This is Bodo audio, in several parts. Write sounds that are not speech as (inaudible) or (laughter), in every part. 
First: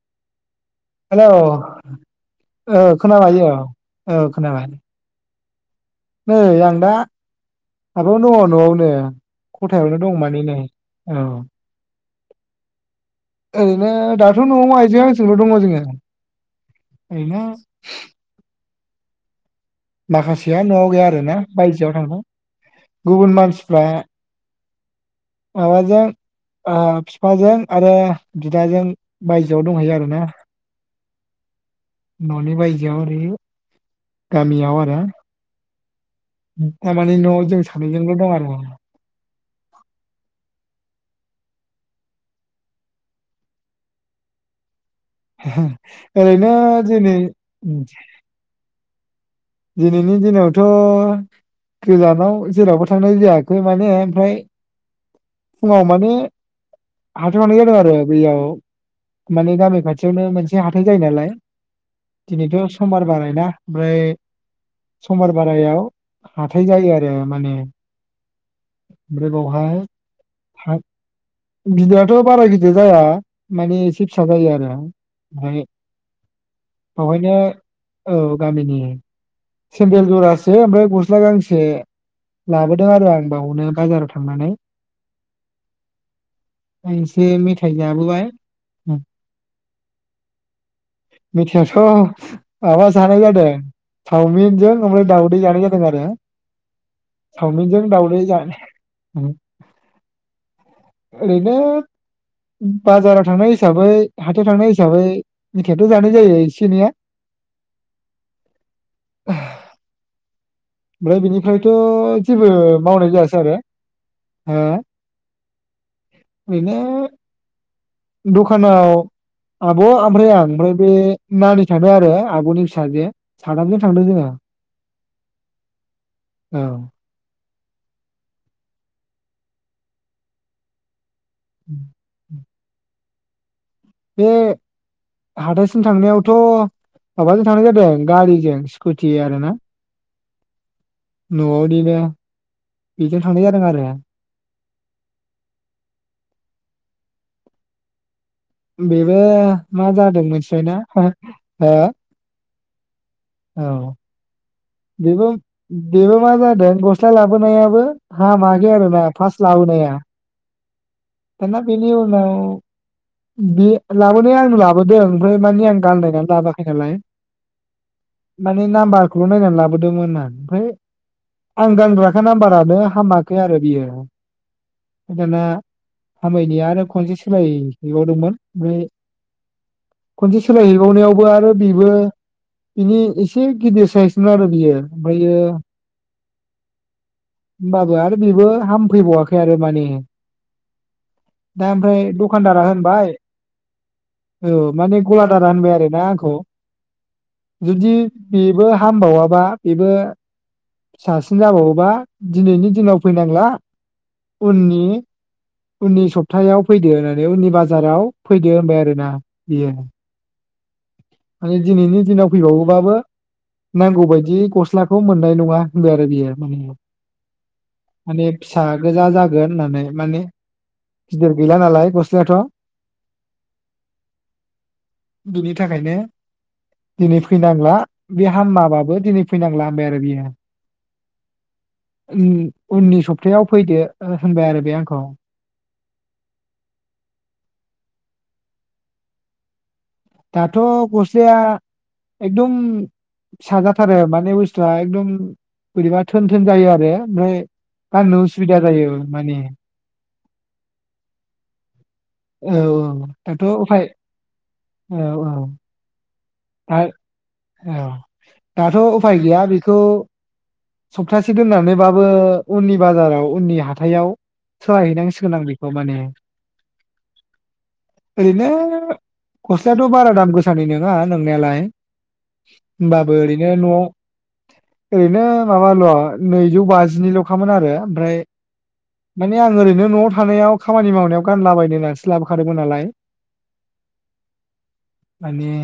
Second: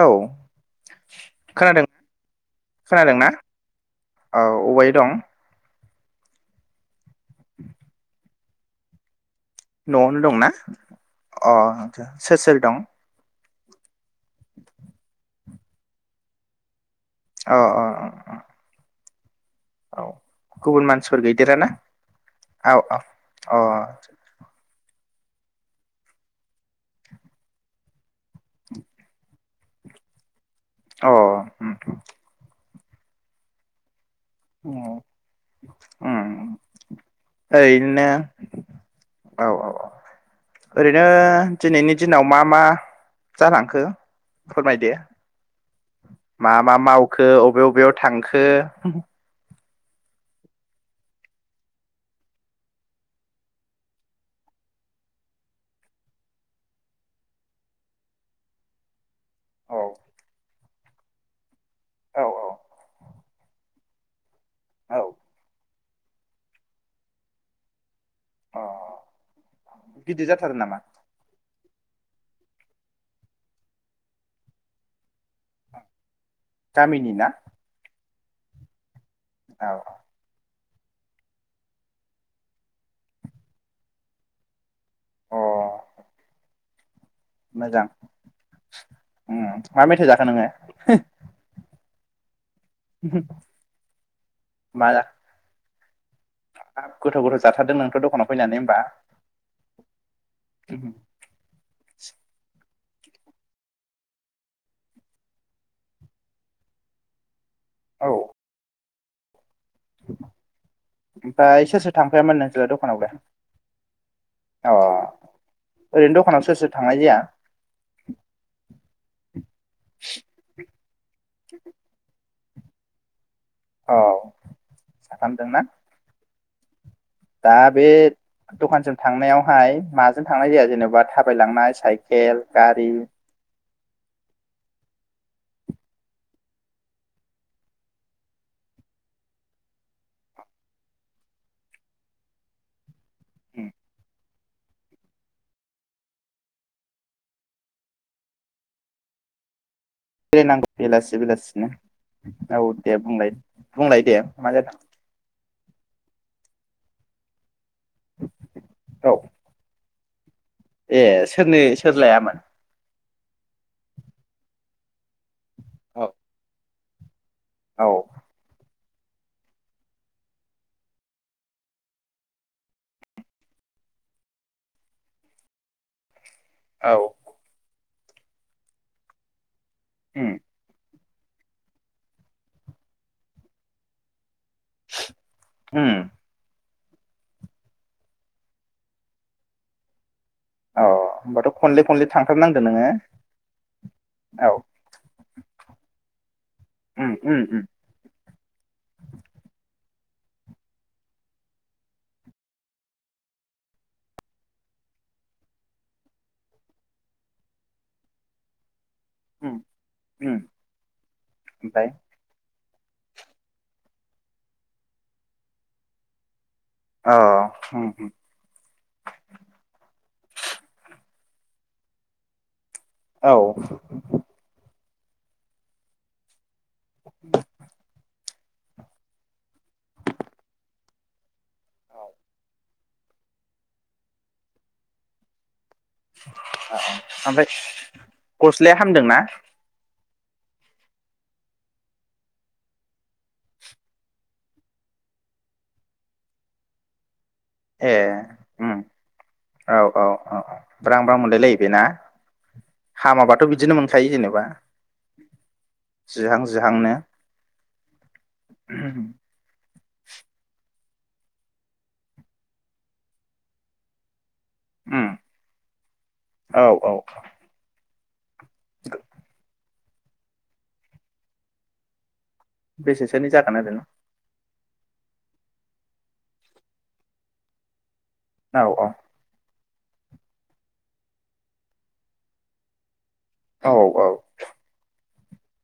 औ हेलो खोनादों ओ खोनादोंना खोनाबाय औ औ खोनाबायो। अबाय दं नै आं दा माबायावनो दङ नआवनो खथायावनो दं नआवनो माने दंना? नै औ अ सेर सेर दं? ओरैनो दाथ नआव आइजो आंजोंल दङ जोङो। (unintelligible) औ औ औ। माखासेया गुबुन नआव गैया मानसिफोर आरोना गैदेराना बायजोआव थांबाय। औ गुबुन औ मानसिफ्रा अ माबाजों ओ फिफाजों आरो बिदाजों बायजो (unintelligible) दंहैयो आरो ना अ ननि बाय (unintelligible) गामियाव आरो उम उम थारमाने नआव जों ओरैनो सानैजोंल दं आरो औ औ ओरैनो दिनैनि दिनाव मा मा जालांखो फोरमायदो ओरैनो मा मा दिनै मावखो अबे अबेआव थांखो। दिनैनि दिनावथ' गोजानाव जेरावबो थांनाय जायाखै माने ओमफ्राय फुङाव माने हाथायाव थांनाय जादों आरो बैयाव माने औ गामि खाथियावनो मोनस से हाथाय जायो नालाय औ दिनैथ समबार बाराय दा ओमफ्राय औ समबार बारायाव। हाथाय जायो आरो माने अ ओमफ्राय बावहाय गिदिर जाथारो हा नामा बिदा थ बारा गिदिर जाया माने एसे फिसा जायो आरो। ओमफाय गामिनि ना बावहायनो औ गामिनि औ सेन्देल जरासे। से ओमफ्राय गस्ला गांसे लाबोदों आरो आं। बावनो बाजाराव थांनानै अ आं एसे मेथाइ मोजां जाबोबाय उम मा मेथाइ जाखो नोङो मेथायाव थ। माबा जानाय जादों चावमिनजों मा ओमफ्राय जाखो दाउदै जानाय जादों आरो गोथाव गोथाव जाथारदों चावमिनजों नोंथ' दाउदै। दखानाव (unintelligible) फैनानै होमबा ओरैनो। बाजाराव थांनाय हिसाबै हाथायाव थांनाय हिसाबै मिथायाथ जानाय जायो एसे एनैया औ ओह (unintelligible) (unintelligible) ब्राय बिनिफ्रायथ ओमफ्राय सोर सोर थांफायामोन जेबो नोंसोरलाय मावनाय दखानावलाय जायासै आरो हो अ ओरैनो दखानाव सोर सोर ओरैनो थांनाय जाया दखानाव आब' ओमफ्राय आं ओमफ्राय बे नानि थांदों आरो आब'नि फिसाजो साथामजों औ थांदों जोङो साथामजोंना औ। दा बे दखानसिम थांनायावहाय माजों थांनाय जाया जेनबा थाबायलांनाय साइकेल। गारि बे हाथायसिम थांनायावथ माबाजों थांनाय जादों गारिजों स्कुटि आरोना। न'निनो। बेजों थांनाय जादों आरो बेबो मा जादों मोनथिबाय बेरायनांगौ ना हो बेलासि बेलासिनो औ दे बुंलाय औ बुंलाय दे मा जादों? बेबो बेबो मा जादों गस्ला लाबोनायाबो हामासखै आरो ना औ फास लाबोनाया। ए दाना सोरनि बेनि सोर उनाव लायामोन? बे लाबोनाया आंनो लाबोदों। ओमफ्राय मानि आं औ गाननायनानै लाबा खैनालाय औ नाम्बारखौल नायनानै लाबोदोंमोना ओमफाय आं गानग्राखा नाम्बारानो हामाखै आरो बियो ओमफाय दाना हामैनि आरो औ खनसे सोलाय बिबावदोंमोन ओमफ्राय उम खनसे सोलाय हैबावनायाव बो आरो बेबो बिनि एसे गिदिर साइजमोन आरो बेयो ओमफायो। उम होमबाबो आरो बेबो हामफैबावाखै आरो माने अ होमबाथ' दा खनले खनले ओमफ्राय थांथारनांदों दखानदारा नोङो होनबाय औ माने गलादारा होनबाय आरोना आंखौ उम उम उम जुदि बेबो हामबावाबा बेबो फिसासिन जाबावोबा दिनैनि दिनाव फैनांला उननि उननि सप्तायाव फैदो होननानै उननि बाजाराव फैदो होनबाय आरो ना उम बेयो। उम माने ओमफ्राय दिनैनि दिनाव फै (unintelligible) नांगौ बायदि गस्लाखौ मोननाय नंङा होनबाय आरो बेयो माने अ उम उम माने फिसा गोजा जागोन होननानै माने गिदिर गैला नालाय गस्लायाथ' औ बिनि थाखायनो दिनै फैनांला बे हामाबाबो दिनै फैनांला होनबाय आरो बियो उम उननि सपतायाव फैदो ओ होनबाय आरो बे आंखौ ओ ओमफाय गस्लाया हामदोंना? दाथ गस्लाया एकदम फिसाजाथारो माने बुस्थुआ एकदम बोरैबा थोन थोन जायो आरो ओमफ्राय ए गाननो उसुबिदा जायो माने अ अ ब्रां ब्रां मोनलायलायो बे ना? औ औ दाथ उफाय जेनेबा औ औ जिहां आइ जिहांनो औ दाथ' उफाय गैया बेखौ सप्तासे दोननानैबाबो उननि बाजाराव उननि हाथायाव उम सहायहैनांसिगोन आं बेखौ माने औ औ ओरैनो खस (unintelligible) बारा दाम गोसानि नङा नों नायालाय होमबाबो बेसेसोनि ओरैनो जागोन न ओरैनो माबाल' नैजौ बाजिनिल'खामोन आरो ओमफ्राय औ औ मानि आल ओरैनो न'आव थानायाव खामानि मावनायाव गानलाबायनो होन्नानैसो लाबोखादोंमोन नालाय। औ औ माने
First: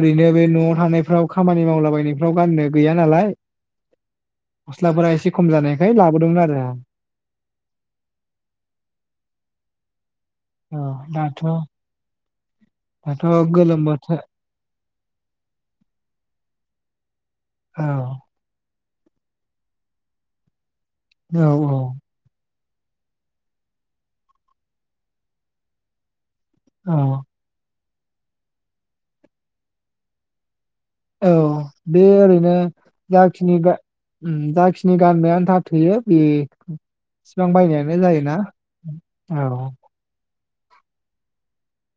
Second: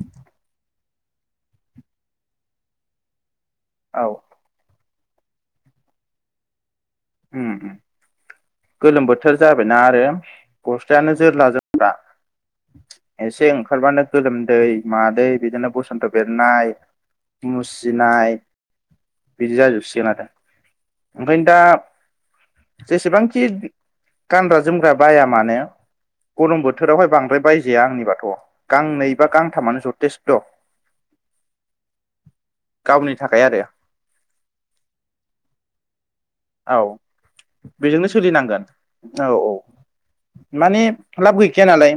ओरैनो बे न'आव थानायब फ्राव खामानि मावलाबायनायफ्राव गाननो गैया नालाय। औ गस्लाफोरा एसे खम जानायखाय लाबोदोंमोन आरो आं उम-उम गोलोम बोथोर जाबायना आरो औ गस्लायानो दाथ' जोरला जोम्रा दाथ' एसे गोलोम ओंखारबानो बोथोर गोलोम दै मादै बिदिनो बसन्थ बेरनाय औ मुसिनाय बिदि जाजोबसिगोन आरो ओंखायनो औ दा जेसेबांखि गानग्रा जोमग्रा बाया मानो गरम औ बोथोरावहाय बांद्राय जाया आंनि बाथ गांनै बा गांथामानो जथेस्थ औ बे ओरैनो गावनि थाखाय जाखिनि आरो जाखिनि गान्नो आनथा थोयो बे औ इसिबां बायनायानो बेजोंनो जायोना सोलिनांगोन औ माने लाब गैखाया नालाय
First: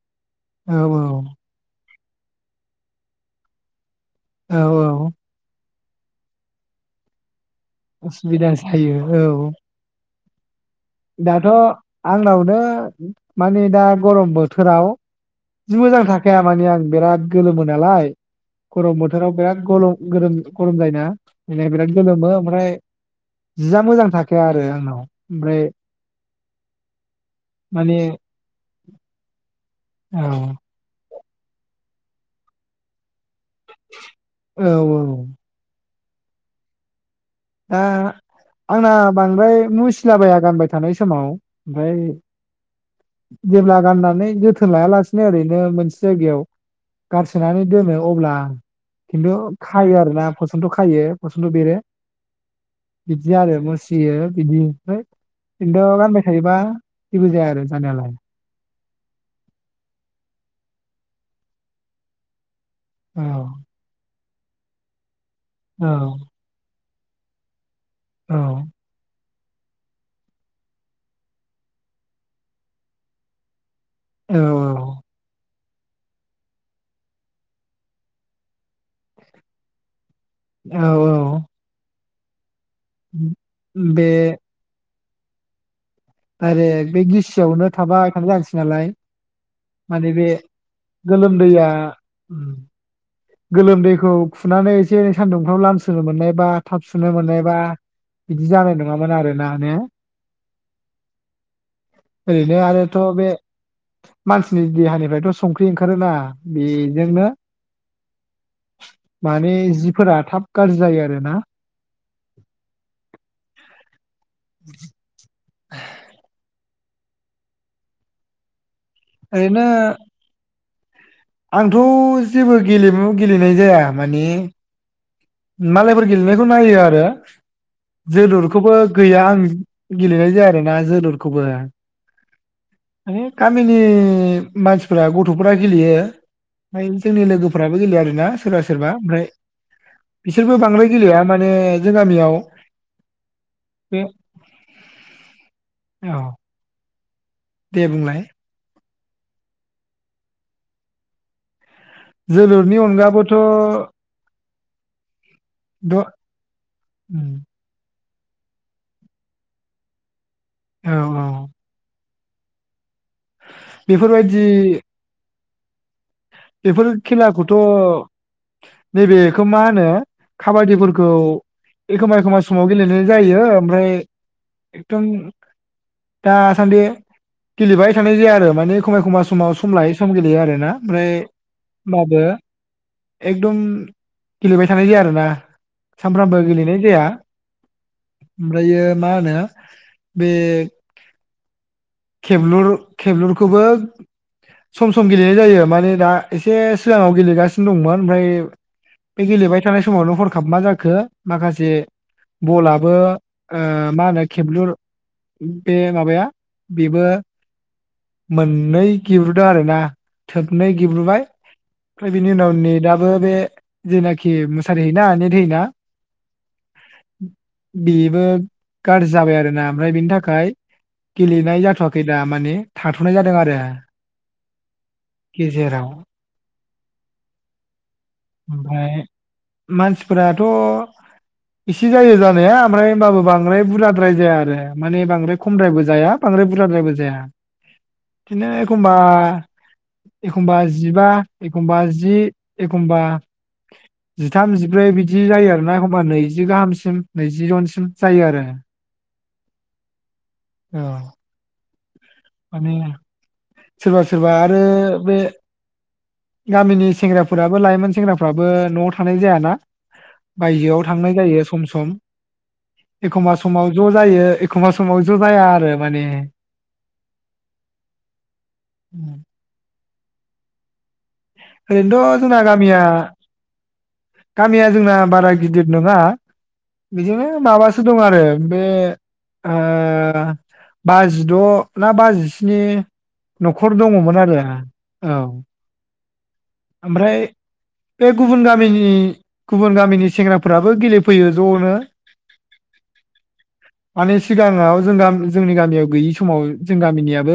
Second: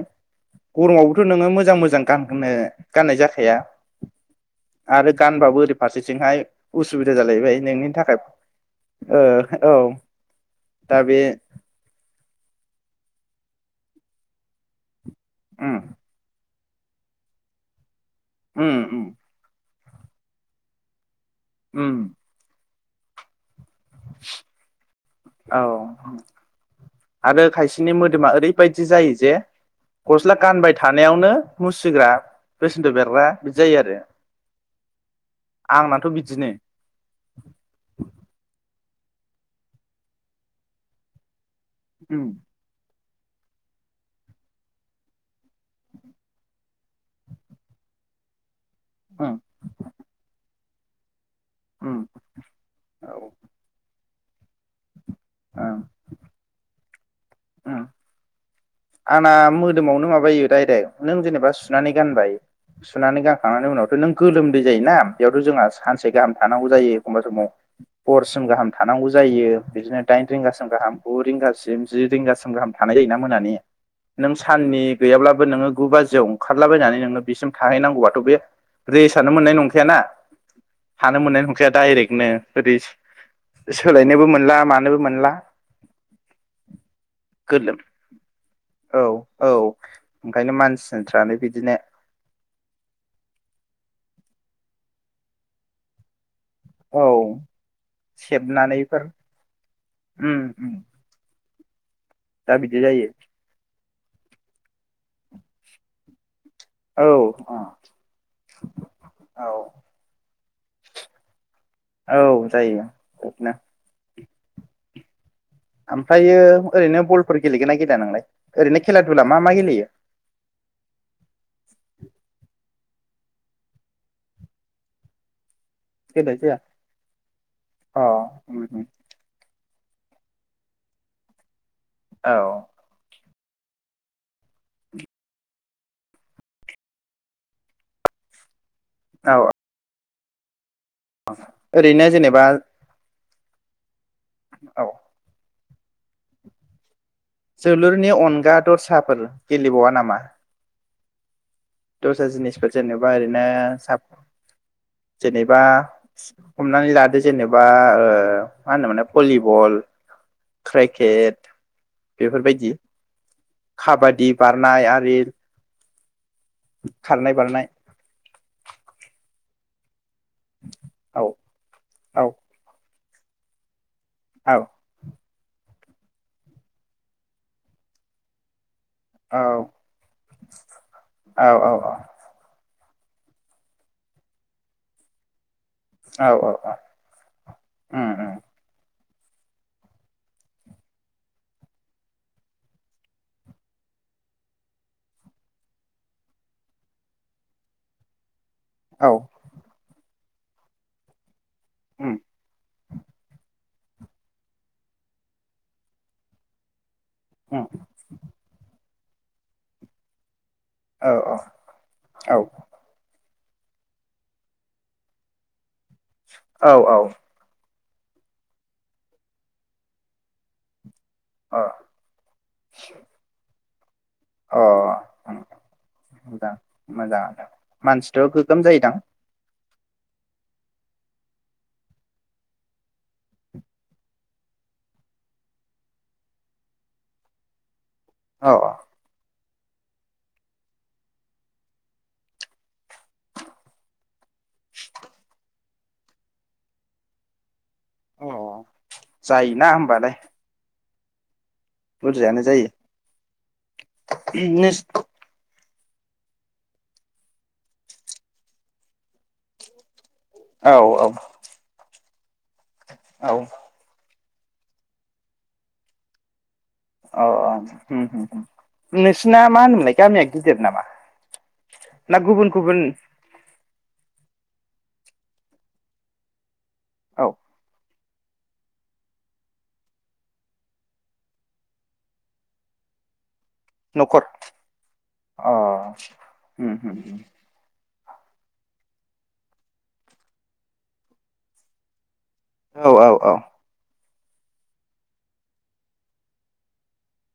औ गरमावबोथ नोङो मोजां-मोजां गाननो गाननाय जाखाया औ । आरो गानबाबो ओरै फारसेथिंहाय उसुबिदा जालायबाय नोंनि थाखाय उसुबिदा जायो। ओ औ दा बे दाथ‌ आंनावनो माने दा गरम बोथोराव उम जि‌ मोजां थाखाया थारमाने आं बिराद गोलोमो नालाय उम गरम उम बोथोराव बिराद गलम गोरोम गरम जायोना। इनाय उम बिराद गोलोमो ओमफ्राय जिया मोजां थाखाया आरो आंनाव औ ओमफ्राय। आरो खायसेनि माने मोदोमा ओरैबायदि जायो जे औ गस्ला गानबाय था बेयावनो मुसिग्रा बेसेनट बेरग्रा बिदि जायो आरो औ औ आंना। थ बिदिनो दा आंना बांद्राय मुसिलाबाया गानबाय थानाय समाव ओमफाय उम जेब्ला गाननानै जोथोन लायालासिनो ओरैनो मोनसे जायगायाव गारसोनानै दोनो अब्ला खिन्थु उम खायो आरो ना फस जथ खायो खसलु बेरो उम औ बिदि आरो मुसियो बिदि है ओं खिन्थु गानबाय थायोबा सिबो जाया आरो उम (inaudible) आंना मोदोमावनो माबायो डाइरेक्ट नों जेनेबा सुनानै गानबाय। सुनानै औ गानखांनानै उनावथ नों गोलोमदै जायोना बेयावथ जोंहा औ सानसे गाहाम थानांगौ जायो खमबा समाव हरसिम गाहाम थानांगौ जायो बिदिनो दाइन रिंगासिम गाहाम गु रिंगासिम जि रिंगासिम गाहाम थानाय जायोना मोनानि नों औ साननि गैयाब्लाबो नोङो गु बाजियाव ओंखारलाबायनानै नोंनो बेसिम थाहैनांगौबाथ' बे रेसानो मोननाय नंखायाना। औ हानो मोननाय औ नंखाया डाइरेक्ट। नो ओरै बे सोलायनोबो मोनला मानो नोबो मोनला आरे बे गोलो गिसियावनो थाबाय थानाय जानोसै ना? लाय औ औ माने बे ओंखायनो मानसिफ्रानो गोलोमदैया बिदिनो गोलोमदैखौ खुनानै एसे सानदुंफ्राव लान्सोनो मोननाय बा थाब सुनो औ मोननायबा बिदि जानाय सेबनानैफोर नङामोन आरोना ने? उम उम दा ओरैनो बिदि आरोथ जायो बे मानसिनि देहानिफ्रायथ संख्रि ओंखारोना। औ। बेजोंनो औ माने जिफोरा थाब गाज्रि जायो आरोना। औ जायो बिदिनो (inaudible) ओमफ्रायो ओरैनो बलफोर गेलेगोनना गेलेया नोंलाय ओरैनो खेला दुला मा मा ओरैनो गेलेयो? आंथ' जेबो गेलेमु गेलेनाय जाया माने मालायफोर गेलेनाय गेलेनायखौ जाया नायो आरो अ उम जोलुरखौबो उम गैया आं गेलेनाय जाया आरो ना जोलुरखौबो। औ गामिनि मानसिफ्रा गथ'फोरा गेलेयो ओमफ्राय जोंनि लोगोफोराबो गेलेयो आरोना सोरबा सोरबा ओमफ्राय औ बिसोरबो बांद्राय या माने जों ओरैनो गामियाव जेनेबा बे औ। औ दे जोलुरनि बुंलाय अनगा दर साब फोर गेलेबावा नामा? दस्रा जिनिसफोर जोलुरनि जेनेबा अनगाबोथ' ओरैनो साब जेनेबा द हमनानै लादो जेनेबा ओ मा होनोमोन भलिबल औ औ क्रिकेट बेफोरबायदि खाबादि बेफोरबायदि बारनाय आरि बेफोर खारनाय खेलाखौथ बारनाय नैबेखौ मा होनो? खाबादिफोरखौ औ एखमबा औ एखमब समाव गेलेनो जायो ओमफ्राय औ एकदम दासान्दि गेलेबाय थानाय जाया आरो माने एखमब्ला एखमब्ला औ समाव सम लायो सम गेलेयो आर ना ओमफ्राय औ माबो एकदम गेलेबाय थानाय जाया आरोना औ सानफ्रामबो औ गेलेनाय जाया उम उम ओमफ्रायो मा होनो बे खेबलुर खेबलुरखौबो सम सम गेलेनाय जायो माने दा एसे सिगाङाव गेलेगासिनो दंमोन ओमफ्राय औ बे गेलेबाय थानाय समावनो हरखाब मा जाखो माखासे उम बलाब मा होनो खेबलुर बे माबाया बेबो उम मोननै गिब्रुदो आरो ना थोबनै औ गेब्रुबाय ओमफ्राय बिनि औ उनाव नेदाबो बे जेनाखि मुसारि हैना नेेद होयो ना औ औ बेबो गाज्रि जाबाय आरोना ओमफ्राय बेनि थाखाय अ नाय जाथवाखै दा माने थाथनाय जादों आरो। अ उम गेजेराव मोजां मोजाङानो। मानसिथ गोगोम ओमफ्राय जायोदां मानसिफोराथ इसे जायो जानाया माने होनबाबो बांद्राय बुरजाद्राय जाया आरो माने बांद्राय खमद्रायबो जाया बांद्राय बुरजाद्रायबो जाया। औ बिदिनो एखमबा एखमबा जिबा एखमबा जि एखमबा जिथाम जिब्रै बिदि जायो आरोना एखमबा नैजि गाहामसिम नैजि उनसि (unintelligible) जायो अ आरो जायोना होमबालाय। औ बुरजायानो जायो माने सोरबा सोरबा आरो बे गामिनि सेंग्राफोराबो लाइमोन सेंग्राफ्राबो नआव थानाय जायाना। औ बायजोआव थांनाय जायो सम सम औ एखमबा समाव ज' जायो। एखमबा समाव ज जाया आरो माने औ आ उम नोंसिना मा होनो मोनलाय गामिया गिदिर नामा रैथ ना जोंना गुबुन गामिया गुबुन गामिया जोंना बारा गिदिर नोङा बिदिनो औ माबा सो दं आरो बे ओ बाजद ना बाजिस्नि नखर दङमोन न'खर आरो औ अ म- म. ओमफ्राय बे गुबुन गामिनि गुबुन गामिनि सेंग्राफोराबो गेलेफैयो जनो औ औ औ माने सिगाङाव जों जोंनि गामियाव गैयि समाव जों गामिनियाबो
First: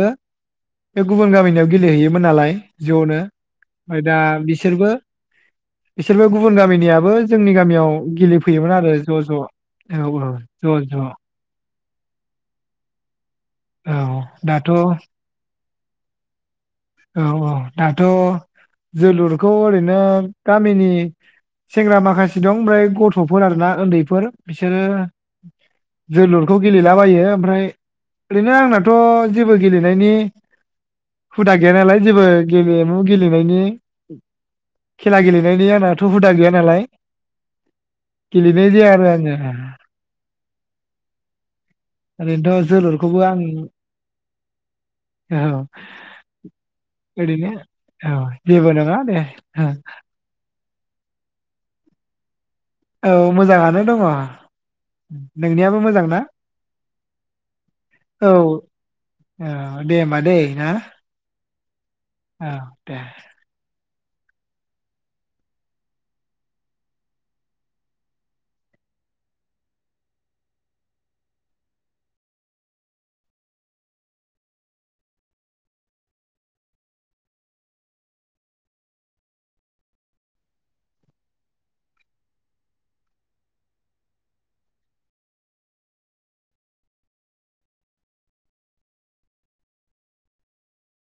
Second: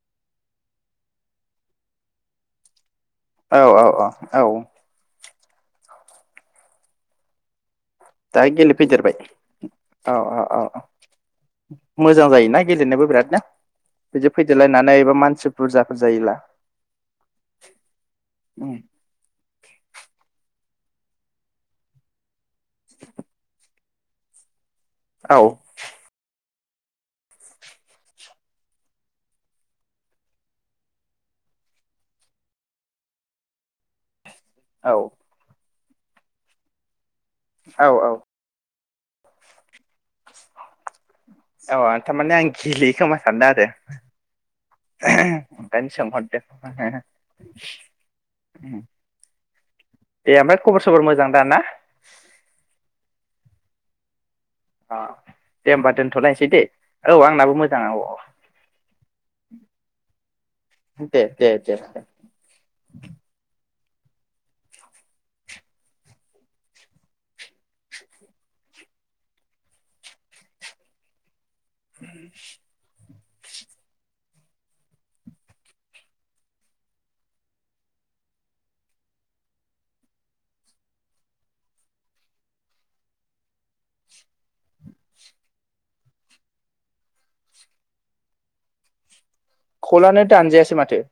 बे गुबुन गामिनियाव गेलेहैयोमोन नालाय जनो औ औ ओमफाय औ दा औ बिसोरबो बिसोरबो गुबुन गामिनियाबो जोंनि गामियाव दा गेलेफैयोमोन आरो ज' गेलेफैदेरबाय ज' औ औ ज' ज' मोजां जायोना गेलेनोबो बिरादनो औ दाथ औ बुरजाफोर जायोब्ला औ दाथ उम, जोलुरखौ ओरैनो गामिनि सेंग्रा माखासे दं ओमफ्राय गथ'फोर आरो ना उन्दैफोर बिसोरो औ जोलुर बे खौ गेलेलाबायो ओमफ्राय ओरैनो आंनाथ जेबो गेलेनायनि हुदा गैया नालाय जेबो गेलेमु गेलेनायनि औ खेला गेलेनायनि आंना थ हुदा गैया नालाय। औ गेलेनाय जाया (unintelligible) औ थारमाने आं ओरैनोथ' गेलेयोखोमा जोलुरखौबो आं सानों औ ओंखायनो सोंहरदो ओरैनो औ जेबो नङा दे दे ओमफ्राय खबर सबर मोजां दा ना औ मोजाङानो दङ अ दे नोंनियाबो होनोमबा मोजां ना दोनथलायसै दे औ आंनाबो मोजां औ औ औ दे होमबा दै ना दे दे दे औ दे (inaudible) खलानो दानजायासै माथो?